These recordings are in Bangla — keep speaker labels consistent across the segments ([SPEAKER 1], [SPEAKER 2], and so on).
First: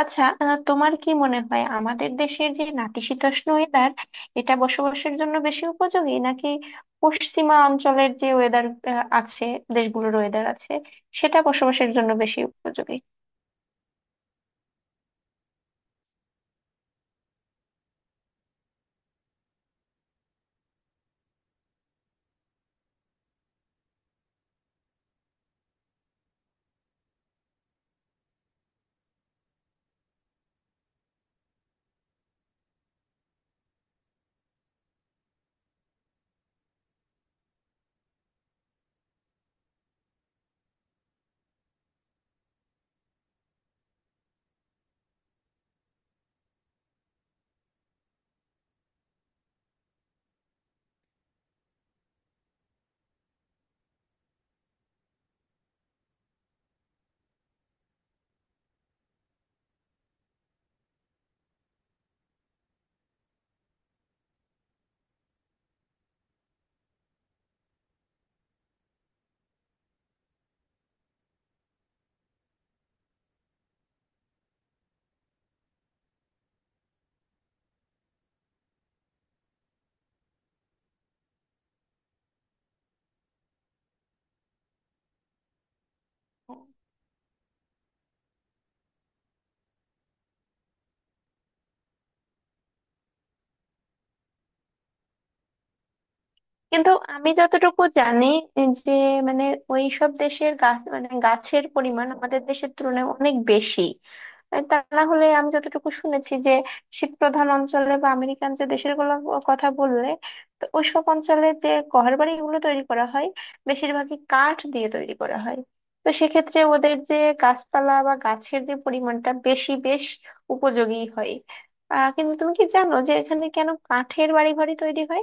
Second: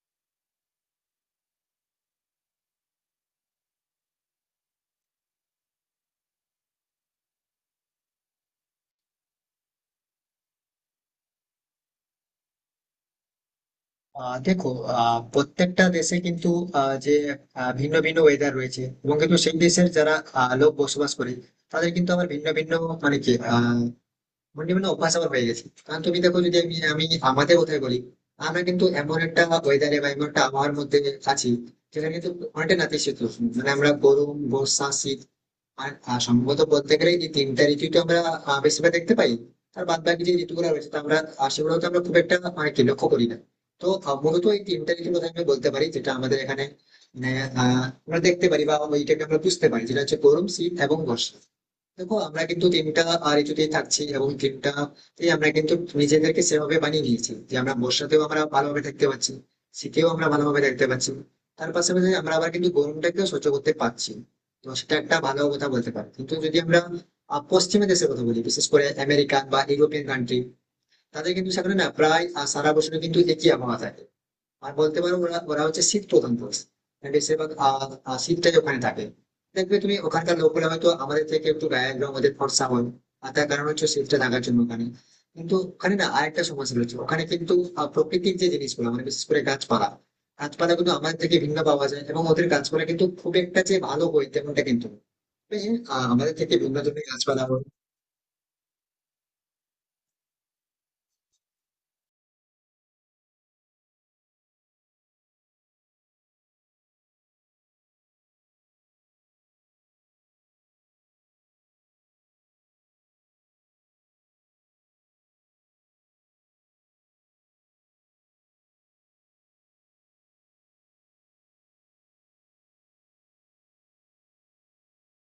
[SPEAKER 1] আচ্ছা, তোমার কি মনে হয় আমাদের দেশের যে নাতিশীতোষ্ণ ওয়েদার এটা বসবাসের জন্য বেশি উপযোগী, নাকি পশ্চিমা অঞ্চলের যে ওয়েদার আছে, দেশগুলোর ওয়েদার আছে, সেটা বসবাসের জন্য বেশি উপযোগী?
[SPEAKER 2] দেখো, প্রত্যেকটা দেশে কিন্তু আহ, যে ভিন্ন ভিন্ন ওয়েদার রয়েছে, এবং কিন্তু সেই দেশের যারা লোক বসবাস করে তাদের কিন্তু আবার ভিন্ন ভিন্ন মানে কি আহ, ভিন্ন ভিন্ন অভ্যাস আবার হয়ে গেছে। কারণ তুমি দেখো, যদি আমি আমি আমাদের কথাই বলি, আমরা কিন্তু এমন একটা ওয়েদারে বা এমন একটা আবহাওয়ার মধ্যে আছি যেখানে কিন্তু অনেকটা নাতিশীতোষ্ণ, মানে আমরা গরম বর্ষা শীত আর সম্ভবত বলতে গেলে এই তিনটা ঋতুই তো আমরা বেশিরভাগ দেখতে পাই। আর বাদ বাকি যে ঋতুগুলো রয়েছে তা আমরা, সেগুলো তো আমরা খুব একটা মানে কি লক্ষ্য করি না। তো মূলত এই তিনটা ঋতুর কথা আমি বলতে পারি যেটা আমাদের এখানে মানে, আমরা দেখতে পারি বা ওইটাকে আমরা বুঝতে পারি, যেটা হচ্ছে গরম শীত এবং বর্ষা। দেখো, আমরা কিন্তু টিমটা ঋতুতেই থাকছি এবং টিমটা আমরা কিন্তু নিজেদেরকে সেভাবে বানিয়ে নিয়েছি যে আমরা বর্ষাতেও আমরা ভালোভাবে থাকতে পারছি, শীতেও আমরা ভালোভাবে থাকতে পারছি, তার পাশাপাশি আমরা আবার কিন্তু গরমটাকেও সহ্য করতে পারছি। তো সেটা একটা ভালো কথা বলতে পারি। কিন্তু যদি আমরা পশ্চিমা দেশের কথা বলি, বিশেষ করে আমেরিকান বা ইউরোপিয়ান কান্ট্রি, তাদের কিন্তু সেখানে না প্রায় সারা বছর কিন্তু একই আবহাওয়া থাকে। আর বলতে পারো ওরা ওরা হচ্ছে শীত প্রধান দেশ, মানে বেশিরভাগ আহ, আহ, শীতটাই ওখানে থাকে। দেখবে তুমি, ওখানকার লোকেরা হয়তো আমাদের থেকে একটু গায়ের রং ওদের ফর্সা হয়, আর তার কারণ হচ্ছে শীতটা থাকার জন্য ওখানে। কিন্তু ওখানে না আরেকটা সমস্যা রয়েছে, ওখানে কিন্তু প্রকৃতির যে জিনিসগুলো মানে বিশেষ করে গাছপালা, গাছপালা কিন্তু আমাদের থেকে ভিন্ন পাওয়া যায় এবং ওদের গাছপালা কিন্তু খুব একটা যে ভালো হয় তেমনটা কিন্তু নয়। তবে হ্যাঁ, আমাদের থেকে ভিন্ন
[SPEAKER 1] কিন্তু
[SPEAKER 2] ধরনের
[SPEAKER 1] আমি
[SPEAKER 2] গাছপালা হয়।
[SPEAKER 1] যতটুকু জানি যে, মানে, ওই সব দেশের গাছ, মানে গাছের পরিমাণ আমাদের দেশের তুলনায় অনেক বেশি। তা না হলে আমি যতটুকু শুনেছি যে, শীত প্রধান অঞ্চলে বা আমেরিকান যে দেশের গুলো কথা বললে, তো ওইসব অঞ্চলে যে ঘর বাড়িগুলো তৈরি করা হয়, বেশিরভাগই কাঠ দিয়ে তৈরি করা হয়। তো সেক্ষেত্রে ওদের যে গাছপালা বা গাছের যে পরিমাণটা বেশি, বেশ উপযোগী হয়। কিন্তু তুমি কি জানো যে এখানে কেন কাঠের বাড়ি ঘরই তৈরি হয়?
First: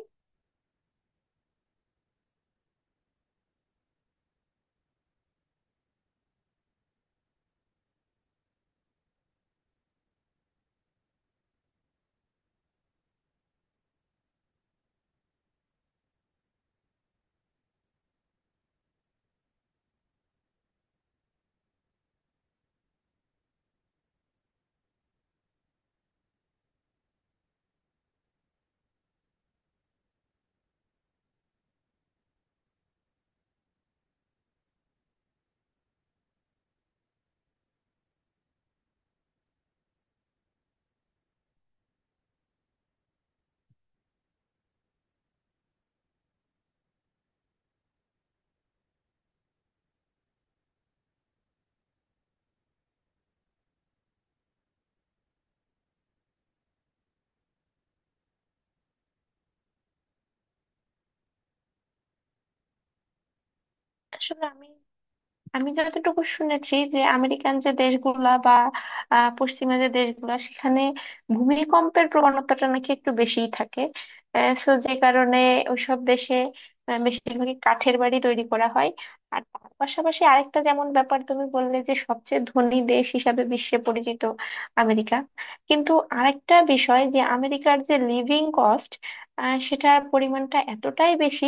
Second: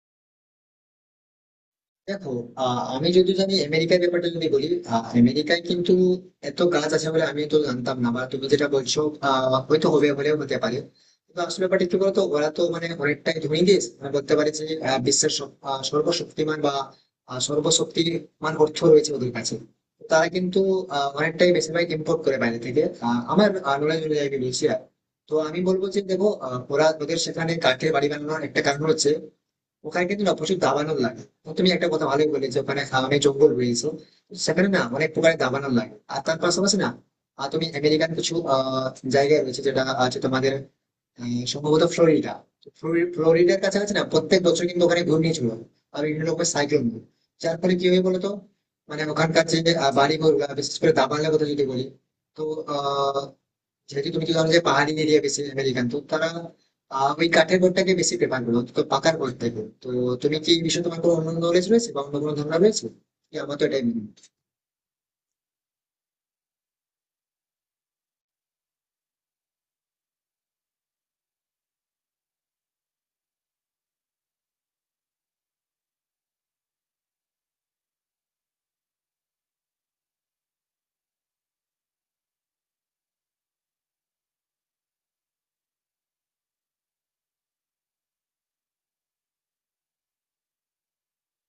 [SPEAKER 2] দেখো, আমি যদি জানি আমেরিকার ব্যাপারটা যদি বলি, আমেরিকায় কিন্তু এত গাছ আছে বলে আমি তো জানতাম না, বা তুমি যেটা বলছো হয়তো হবে, হলেও হতে পারে। কিন্তু আসল ব্যাপারটা কি বলতো, ওরা তো মানে অনেকটাই ধনী দেশ, মানে বলতে পারে যে বিশ্বের সর্বশক্তিমান বা সর্বশক্তিমান অর্থ রয়েছে ওদের কাছে। তারা কিন্তু অনেকটাই বেশিরভাগ ইম্পোর্ট করে বাইরে থেকে, আমার নলেজ অনুযায়ী আমি বলছি আর। তো আমি বলবো যে দেখো, ওরা ওদের সেখানে কাঠের বাড়ি বানানোর একটা কারণ হচ্ছে ওখানে কিন্তু না প্রচুর দাবানল লাগে। তো তুমি একটা কথা ভালোই বলে যে ওখানে অনেক জঙ্গল রয়েছে, তো সেখানে না অনেক প্রকারের দাবানল লাগে। আর তার পাশাপাশি না, আর তুমি আমেরিকান কিছু জায়গা রয়েছে যেটা আছে তোমাদের, সম্ভবত ফ্লোরিডা। তো ফ্লোরিডার কাছাকাছি না প্রত্যেক বছর কিন্তু ওখানে ঘূর্ণিঝড় হয় আর বিভিন্ন রকমের সাইক্লোন। যার ফলে কি হয় বলতো, মানে ওখানকার যে বাড়ি ঘর, বিশেষ করে দাবানলের কথা যদি বলি, তো আহ যেহেতু তুমি তো জানো যে পাহাড়ি এরিয়া বেশি আমেরিকান, তো তারা ওই কাঠের ঘরটাকে বেশি প্রেফার করো তো পাকার ঘর থেকে। তো তুমি কি এই বিষয়ে তোমার কোনো অন্য নলেজ রয়েছে বা অন্য কোনো ধারণা রয়েছে কি? আমার তো এটাই মনে হয়।
[SPEAKER 1] আসলে আমি আমি যতটুকু শুনেছি যে, আমেরিকান যে দেশগুলা বা পশ্চিমা যে দেশগুলা, সেখানে ভূমিকম্পের প্রবণতাটা নাকি একটু বেশিই থাকে। সো যে কারণে ওইসব দেশে বেশিরভাগই কাঠের বাড়ি তৈরি করা হয়। আর তার পাশাপাশি আরেকটা যেমন ব্যাপার তুমি বললে যে, সবচেয়ে ধনী দেশ হিসাবে বিশ্বে পরিচিত আমেরিকা। কিন্তু আরেকটা বিষয় যে আমেরিকার যে লিভিং কস্ট, সেটার পরিমাণটা এতটাই বেশি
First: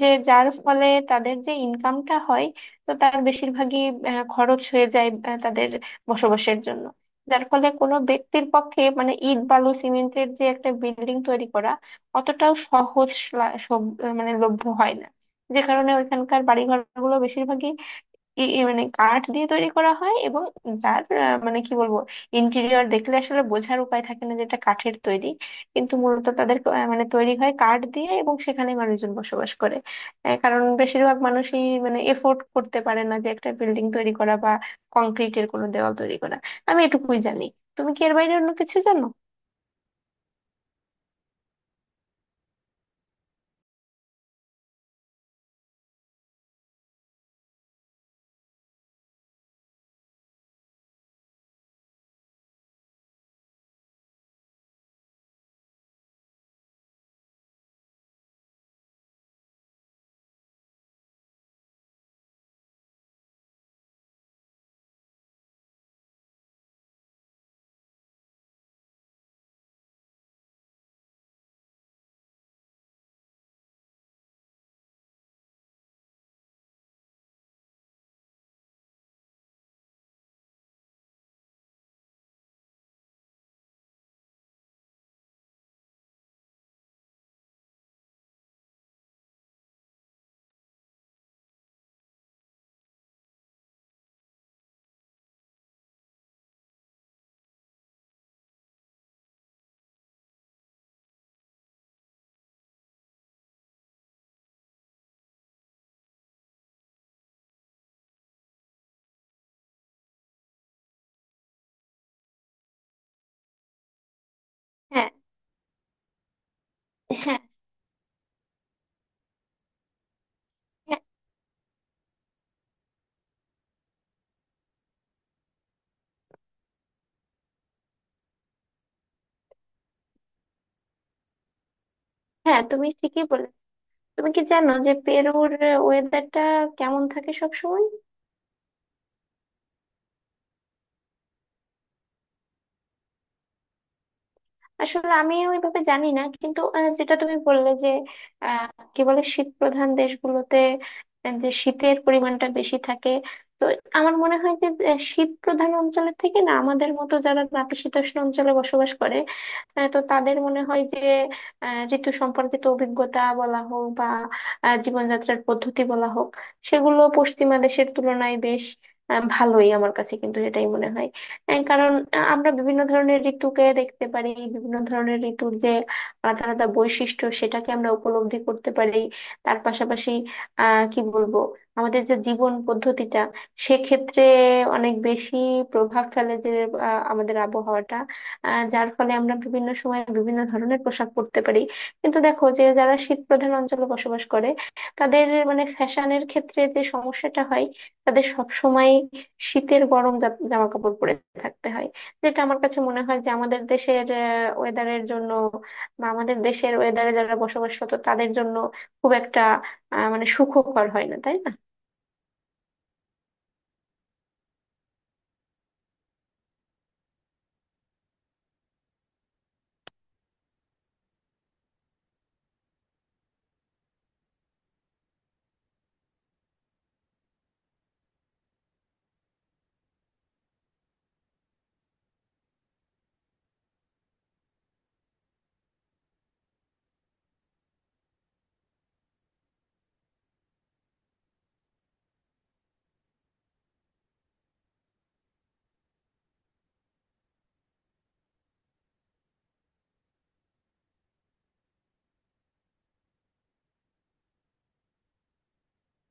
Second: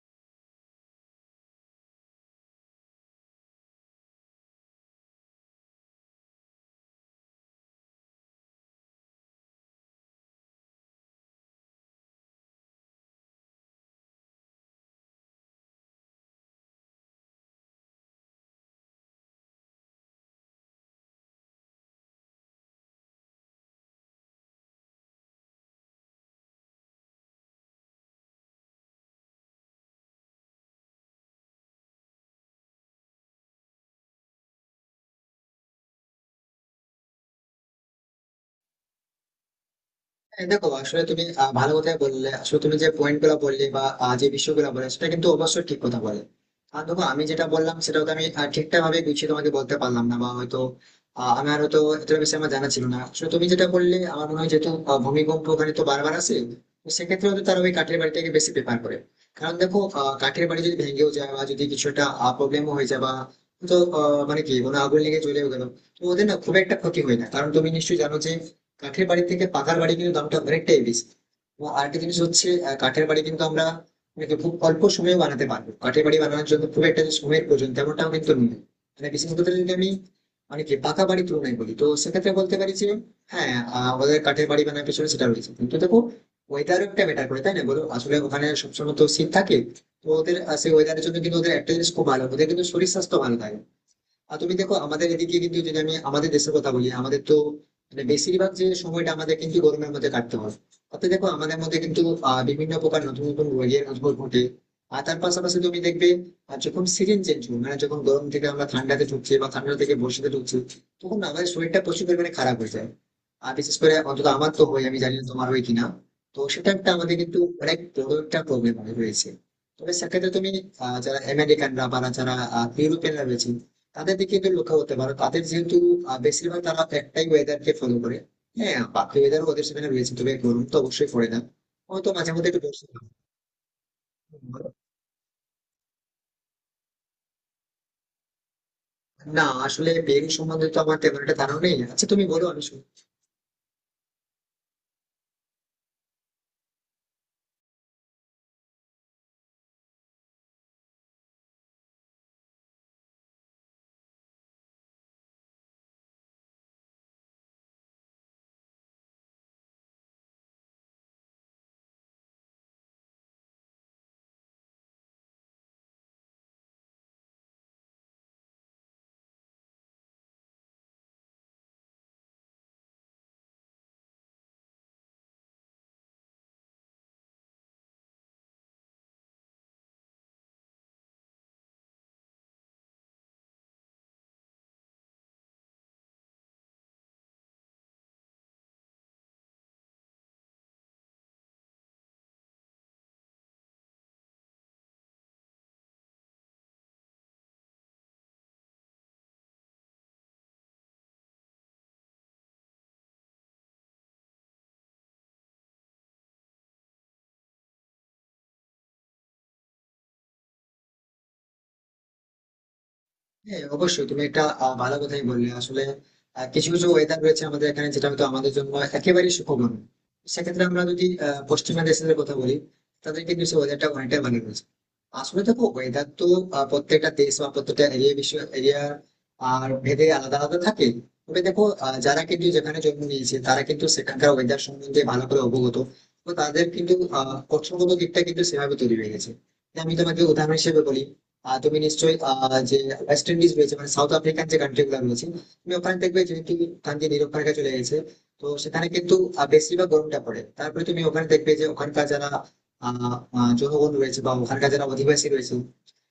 [SPEAKER 1] যে যার ফলে তাদের যে ইনকামটা হয়, তো তার বেশিরভাগই খরচ হয়ে যায় তাদের বসবাসের জন্য। যার ফলে কোনো ব্যক্তির পক্ষে, মানে, ইট বালু সিমেন্টের যে একটা বিল্ডিং তৈরি করা, অতটাও সহজ মানে লভ্য হয় না। যে কারণে ওইখানকার বাড়িঘর গুলো বেশিরভাগই ই- ই মানে কাঠ দিয়ে তৈরি করা হয়। এবং যার মানে, কি বলবো, ইন্টেরিয়র দেখলে আসলে বোঝার উপায় থাকে না যে এটা কাঠের তৈরি, কিন্তু মূলত তাদের মানে তৈরি হয় কাঠ দিয়ে এবং সেখানে মানুষজন বসবাস করে। কারণ বেশিরভাগ মানুষই মানে এফোর্ড করতে পারে না যে একটা বিল্ডিং তৈরি করা বা কংক্রিটের কোনো দেওয়াল তৈরি করা। আমি এটুকুই জানি। তুমি কি এর বাইরে অন্য কিছু জানো?
[SPEAKER 2] হ্যাঁ, দেখো আসলে তুমি ভালো কথাই বললে। আসলে তুমি যে পয়েন্ট গুলো বললে বা যে বিষয়গুলো বললে সেটা কিন্তু অবশ্যই ঠিক কথা বলে। আর দেখো, আমি যেটা বললাম সেটা হয়তো আমি ঠিকঠাক ভাবে গুছিয়ে তোমাকে বলতে পারলাম না, বা হয়তো আমার হয়তো এতটা বেশি আমার জানা ছিল না। আসলে তুমি যেটা বললে আমার মনে হয় যেহেতু ভূমিকম্প ওখানে তো বারবার আসে, তো সেক্ষেত্রে হয়তো তারা ওই কাঠের বাড়িটাকে বেশি প্রেফার করে। কারণ দেখো, কাঠের বাড়ি যদি ভেঙেও যায় বা যদি কিছু একটা প্রবলেমও হয়ে যায় বা, তো মানে কি কোনো আগুন লেগে জ্বলেও গেল, তো ওদের না খুব একটা ক্ষতি হয় না। কারণ তুমি নিশ্চয়ই জানো যে কাঠের বাড়ি থেকে পাকার বাড়ি কিন্তু দামটা অনেকটাই বেশি। এবং আরেকটা জিনিস হচ্ছে কাঠের বাড়ি কিন্তু আমরা কিন্তু খুব অল্প সময়ে বানাতে পারবো। কাঠের বাড়ি বানানোর জন্য খুব একটা যে সময়ের প্রয়োজন তেমনটাও কিন্তু নেই, মানে বিশেষ করে যদি আমি মানে কি পাকা বাড়ি তুলনায় বলি। তো সেক্ষেত্রে বলতে পারি যে হ্যাঁ, আমাদের কাঠের বাড়ি বানানোর পিছনে সেটা রয়েছে। কিন্তু দেখো, ওয়েদারও একটা ম্যাটার করে, তাই না বলো? আসলে ওখানে সবসময় তো শীত থাকে, তো ওদের সেই ওয়েদারের জন্য কিন্তু ওদের একটা জিনিস খুব ভালো, ওদের কিন্তু শরীর স্বাস্থ্য ভালো থাকে। আর তুমি দেখো, আমাদের এদিকে কিন্তু যদি আমি আমাদের দেশের কথা বলি, আমাদের তো মানে বেশিরভাগ যে সময়টা আমাদের কিন্তু গরমের মধ্যে কাটতে হয়। তাতে দেখো, আমাদের মধ্যে কিন্তু বিভিন্ন প্রকার নতুন নতুন রোগের উদ্ভব ঘটে। আর তার পাশাপাশি তুমি দেখবে, আর যখন সিজন চেঞ্জ হবে, মানে যখন গরম থেকে আমরা ঠান্ডাতে ঢুকছি বা ঠান্ডা থেকে বর্ষাতে ঢুকছি, তখন আমাদের শরীরটা প্রচুর পরিমাণে খারাপ হয়ে যায়। আর বিশেষ করে অন্তত আমার তো হয়, আমি
[SPEAKER 1] হ্যাঁ।
[SPEAKER 2] জানি না তোমার হয় কিনা। তো সেটা একটা আমাদের
[SPEAKER 1] হ্যাঁ।
[SPEAKER 2] কিন্তু অনেক বড় একটা প্রবলেম হয়ে রয়েছে। তবে সেক্ষেত্রে তুমি
[SPEAKER 1] হ্যাঁ।
[SPEAKER 2] যারা আমেরিকানরা বা যারা ইউরোপিয়ানরা রয়েছে তাদের দিকে একটু লক্ষ্য করতে পারো। তাদের যেহেতু বেশিরভাগ তারা একটাই ওয়েদার কে ফলো করে। হ্যাঁ, বাকি ওয়েদার ওদের সেখানে রয়েছে, তবে গরম তো অবশ্যই পড়ে না, হয়তো মাঝে মধ্যে
[SPEAKER 1] হ্যাঁ,
[SPEAKER 2] একটু বর্ষা
[SPEAKER 1] তুমি
[SPEAKER 2] হয়।
[SPEAKER 1] ঠিকই বলে। তুমি কি জানো যে পেরুর ওয়েদারটা কেমন থাকে সব সময়?
[SPEAKER 2] না, আসলে বেরি সম্বন্ধে তো আমার তেমন একটা ধারণা নেই। আচ্ছা তুমি বলো, আমি শুনি।
[SPEAKER 1] আসলে আমি ওইভাবে জানি না, কিন্তু যেটা তুমি বললে যে, আহ, কি বলে, শীত প্রধান দেশগুলোতে যে শীতের পরিমাণটা বেশি থাকে, তো আমার মনে হয় যে শীত প্রধান অঞ্চলের থেকে না আমাদের মতো যারা নাতিশীতোষ্ণ অঞ্চলে বসবাস করে, তো তাদের মনে হয় যে, ঋতু সম্পর্কিত অভিজ্ঞতা বলা হোক বা জীবনযাত্রার পদ্ধতি বলা হোক, সেগুলো পশ্চিমা দেশের তুলনায় বেশ ভালোই, আমার কাছে কিন্তু এটাই মনে হয়। কারণ আমরা বিভিন্ন ধরনের ঋতুকে দেখতে পারি, বিভিন্ন ধরনের ঋতুর যে আলাদা আলাদা বৈশিষ্ট্য সেটাকে আমরা উপলব্ধি করতে পারি। তার পাশাপাশি, কি বলবো, আমাদের যে জীবন পদ্ধতিটা, সেক্ষেত্রে অনেক বেশি প্রভাব ফেলে যে আমাদের আবহাওয়াটা, যার ফলে আমরা বিভিন্ন সময় বিভিন্ন ধরনের পোশাক পরতে পারি। কিন্তু দেখো, যে যারা শীত প্রধান অঞ্চলে বসবাস করে, তাদের মানে ফ্যাশনের ক্ষেত্রে যে সমস্যাটা হয়, তাদের সব শীতের গরম জামা কাপড় পরে থাকতে হয়। যেটা আমার কাছে মনে হয় যে আমাদের দেশের ওয়েদারের জন্য বা আমাদের দেশের ওয়েদারে যারা বসবাসরত তাদের জন্য খুব একটা মানে সুখকর হয় না, তাই না?
[SPEAKER 2] হ্যাঁ অবশ্যই, তুমি একটা ভালো কথাই বললে। আসলে কিছু কিছু ওয়েদার রয়েছে আমাদের এখানে যেটা হয়তো আমাদের জন্য একেবারেই সুখবর নয়। সেক্ষেত্রে আমরা যদি পশ্চিমা দেশের কথা বলি, তাদের কিন্তু সেই ওয়েদারটা অনেকটাই ভালো রয়েছে। আসলে দেখো, ওয়েদার তো প্রত্যেকটা দেশ বা প্রত্যেকটা এরিয়া, বিশ্ব এরিয়া আর ভেদে আলাদা আলাদা থাকে। তবে দেখো, যারা কিন্তু যেখানে জন্ম নিয়েছে তারা কিন্তু সেখানকার ওয়েদার সম্বন্ধে ভালো করে অবগত, তো তাদের কিন্তু কৌশলগত দিকটা কিন্তু সেভাবে তৈরি হয়ে গেছে। আমি তোমাকে উদাহরণ হিসেবে বলি, তুমি নিশ্চয়ই আহ, যে ওয়েস্ট ইন্ডিজ রয়েছে, মানে সাউথ আফ্রিকান যে কান্ট্রি গুলো রয়েছে, তুমি ওখানে দেখবে যেহেতু গান্ধী নিরক্ষরেখা চলে গেছে, তো সেখানে কিন্তু বেশিরভাগ গরমটা পড়ে। তারপরে তুমি ওখানে দেখবে যে ওখানকার যারা আহ আহ, জনগণ রয়েছে বা ওখানকার যারা অধিবাসী রয়েছে,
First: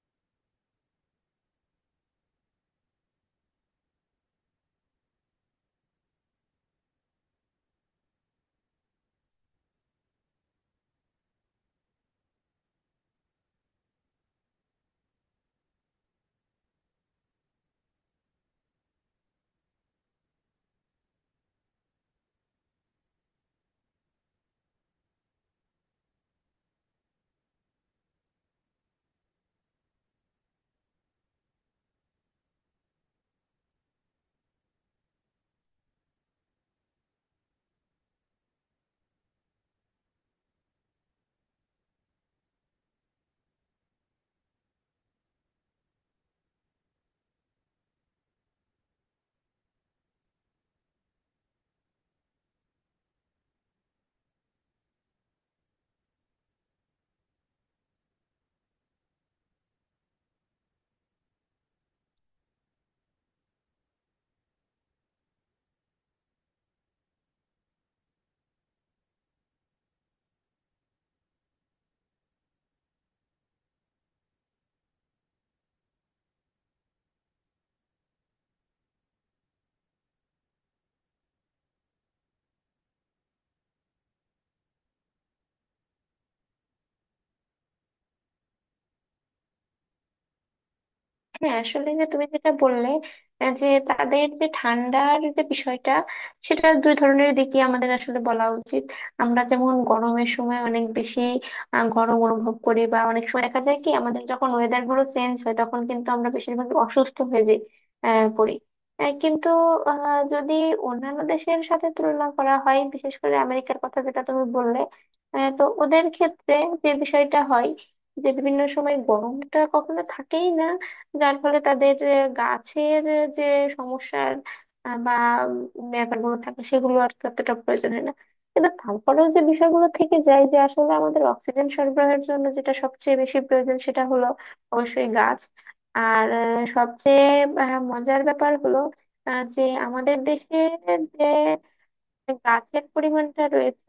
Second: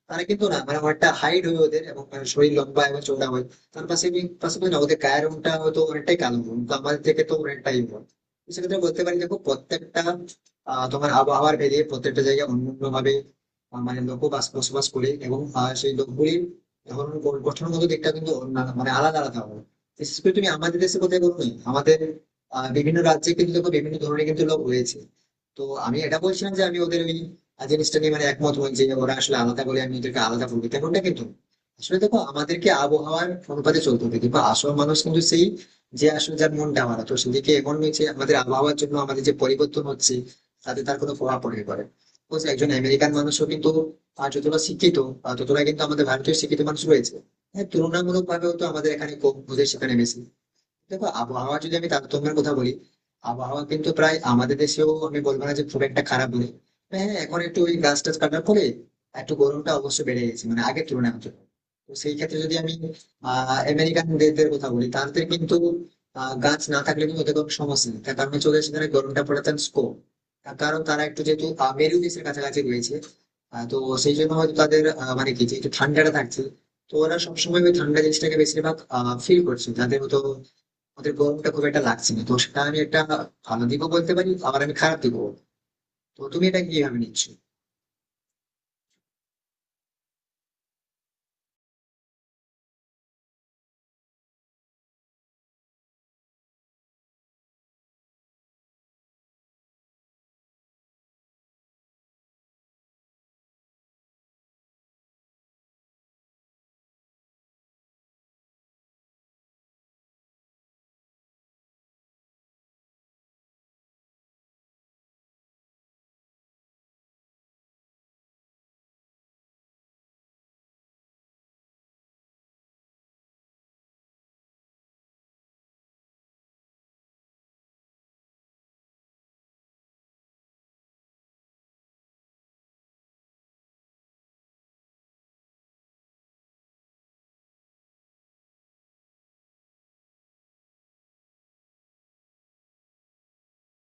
[SPEAKER 2] তারা কিন্তু না মানে অনেকটা হাইট হয় ওদের, এবং মানে শরীর লম্বা এবং চওড়া হয়। তার পাশাপাশি না ওদের গায়ের রংটা হয়তো অনেকটাই কালো, কিন্তু আমাদের থেকে তো অনেকটাই হয়। তো সেক্ষেত্রে বলতে পারি, দেখো, প্রত্যেকটা তোমার আবহাওয়ার ভেদে প্রত্যেকটা জায়গায় অন্যান্য ভাবে মানে লোক বাস বসবাস করে, এবং সেই লোকগুলির ধরন গঠনগত দিকটা কিন্তু মানে আলাদা আলাদা হয়। বিশেষ করে তুমি আমাদের দেশে কোথায় বলবে, আমাদের বিভিন্ন রাজ্যে কিন্তু দেখো বিভিন্ন ধরনের কিন্তু লোক রয়েছে। তো আমি এটা বলছিলাম যে আমি ওদের ওই আর জিনিসটা নিয়ে মানে একমত হন যে ওরা আসলে আলাদা বলে আমি এদেরকে আলাদা বলবো তেমনটা কিন্তু না। আসলে দেখো, আমাদেরকে আবহাওয়ার অনুপাতে চলতে হবে, কিন্তু আসল মানুষ কিন্তু সেই, যে আসলে যার মনটা আমার তো সেদিকে এমন হয়েছে আমাদের আবহাওয়ার জন্য। আমাদের যে পরিবর্তন হচ্ছে তাতে তার কোনো প্রভাব পড়ে পারে। বুঝলে, একজন আমেরিকান মানুষও কিন্তু যতটা শিক্ষিত, ততটা কিন্তু আমাদের ভারতীয় শিক্ষিত মানুষ রয়েছে। হ্যাঁ, তুলনামূলক ভাবে হয়তো আমাদের এখানে কম, ওদের সেখানে বেশি। দেখো, আবহাওয়া যদি আমি তারতম্যের কথা বলি, আবহাওয়া কিন্তু প্রায় আমাদের দেশেও আমি বলবো না যে খুব একটা খারাপ বলে। হ্যাঁ হ্যাঁ, এখন একটু ওই গাছ টাছ কাটার পরে একটু গরমটা অবশ্য বেড়ে গেছে, মানে আগের তুলনায় হতো। তো সেই ক্ষেত্রে যদি আমি আমেরিকান দেশদের কথা বলি, তাদের কিন্তু গাছ না থাকলে কিন্তু ওদের কোনো সমস্যা নেই। তার কারণ চলে, সেখানে গরমটা পড়ে তার স্কোপ, তার কারণ তারা একটু যেহেতু মেরু দেশের কাছাকাছি রয়েছে। তো সেই জন্য হয়তো তাদের মানে কি যে একটু ঠান্ডাটা থাকছে, তো ওরা সবসময় ওই ঠান্ডা জিনিসটাকে বেশিরভাগ ফিল করছে। তাদের হয়তো ওদের গরমটা খুব একটা লাগছে না। তো সেটা আমি একটা ভালো দিকও বলতে পারি, আবার আমি খারাপ দিকও বলতে পারি। তো তুমি এটা কিভাবে নিচ্ছ?
[SPEAKER 1] হ্যাঁ, আসলে যে তুমি যেটা বললে, যে তাদের যে ঠান্ডার যে বিষয়টা, সেটা দুই ধরনের দিকই আমাদের আসলে বলা উচিত। আমরা যেমন গরমের সময় অনেক বেশি গরম অনুভব করি, বা অনেক সময় দেখা যায় কি আমাদের যখন ওয়েদার গুলো চেঞ্জ হয় তখন কিন্তু আমরা বেশিরভাগ অসুস্থ হয়ে যাই, পড়ি। কিন্তু যদি অন্যান্য দেশের সাথে তুলনা করা হয়, বিশেষ করে আমেরিকার কথা যেটা তুমি বললে, তো ওদের ক্ষেত্রে যে বিষয়টা হয়, যে বিভিন্ন সময় গরমটা কখনো থাকেই না, যার ফলে তাদের গাছের যে সমস্যার বা ব্যাপারগুলো থাকে, সেগুলো আর ততটা প্রয়োজন হয় না। কিন্তু তারপরেও যে বিষয়গুলো থেকে যায়, যে আসলে আমাদের অক্সিজেন সরবরাহের জন্য যেটা সবচেয়ে বেশি প্রয়োজন, সেটা হলো অবশ্যই গাছ। আর সবচেয়ে মজার ব্যাপার হলো, যে আমাদের দেশে যে গাছের পরিমাণটা রয়েছে,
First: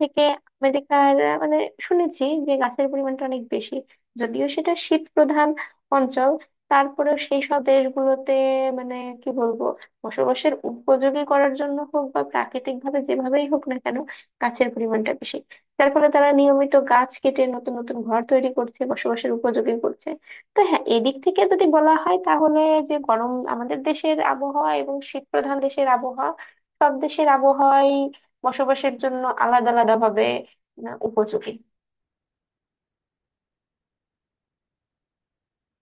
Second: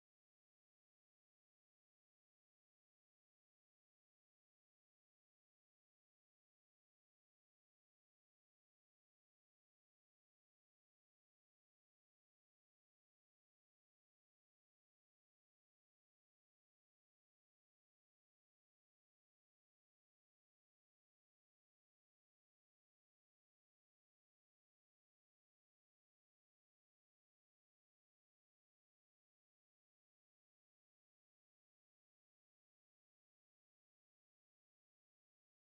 [SPEAKER 1] থেকে আমেরিকার মানে, শুনেছি যে গাছের পরিমাণটা অনেক বেশি। যদিও সেটা শীত প্রধান অঞ্চল, তারপরেও সেই সব দেশগুলোতে মানে, কি বলবো, বসবাসের উপযোগী করার জন্য হোক বা প্রাকৃতিক ভাবে, যেভাবেই হোক না কেন, গাছের পরিমাণটা বেশি। যার ফলে তারা নিয়মিত গাছ কেটে নতুন নতুন ঘর তৈরি করছে, বসবাসের উপযোগী করছে। তো হ্যাঁ, এদিক থেকে যদি বলা হয় তাহলে, যে গরম আমাদের দেশের আবহাওয়া এবং শীত প্রধান দেশের আবহাওয়া, সব দেশের আবহাওয়াই বসবাসের জন্য আলাদা আলাদা ভাবে উপযোগী।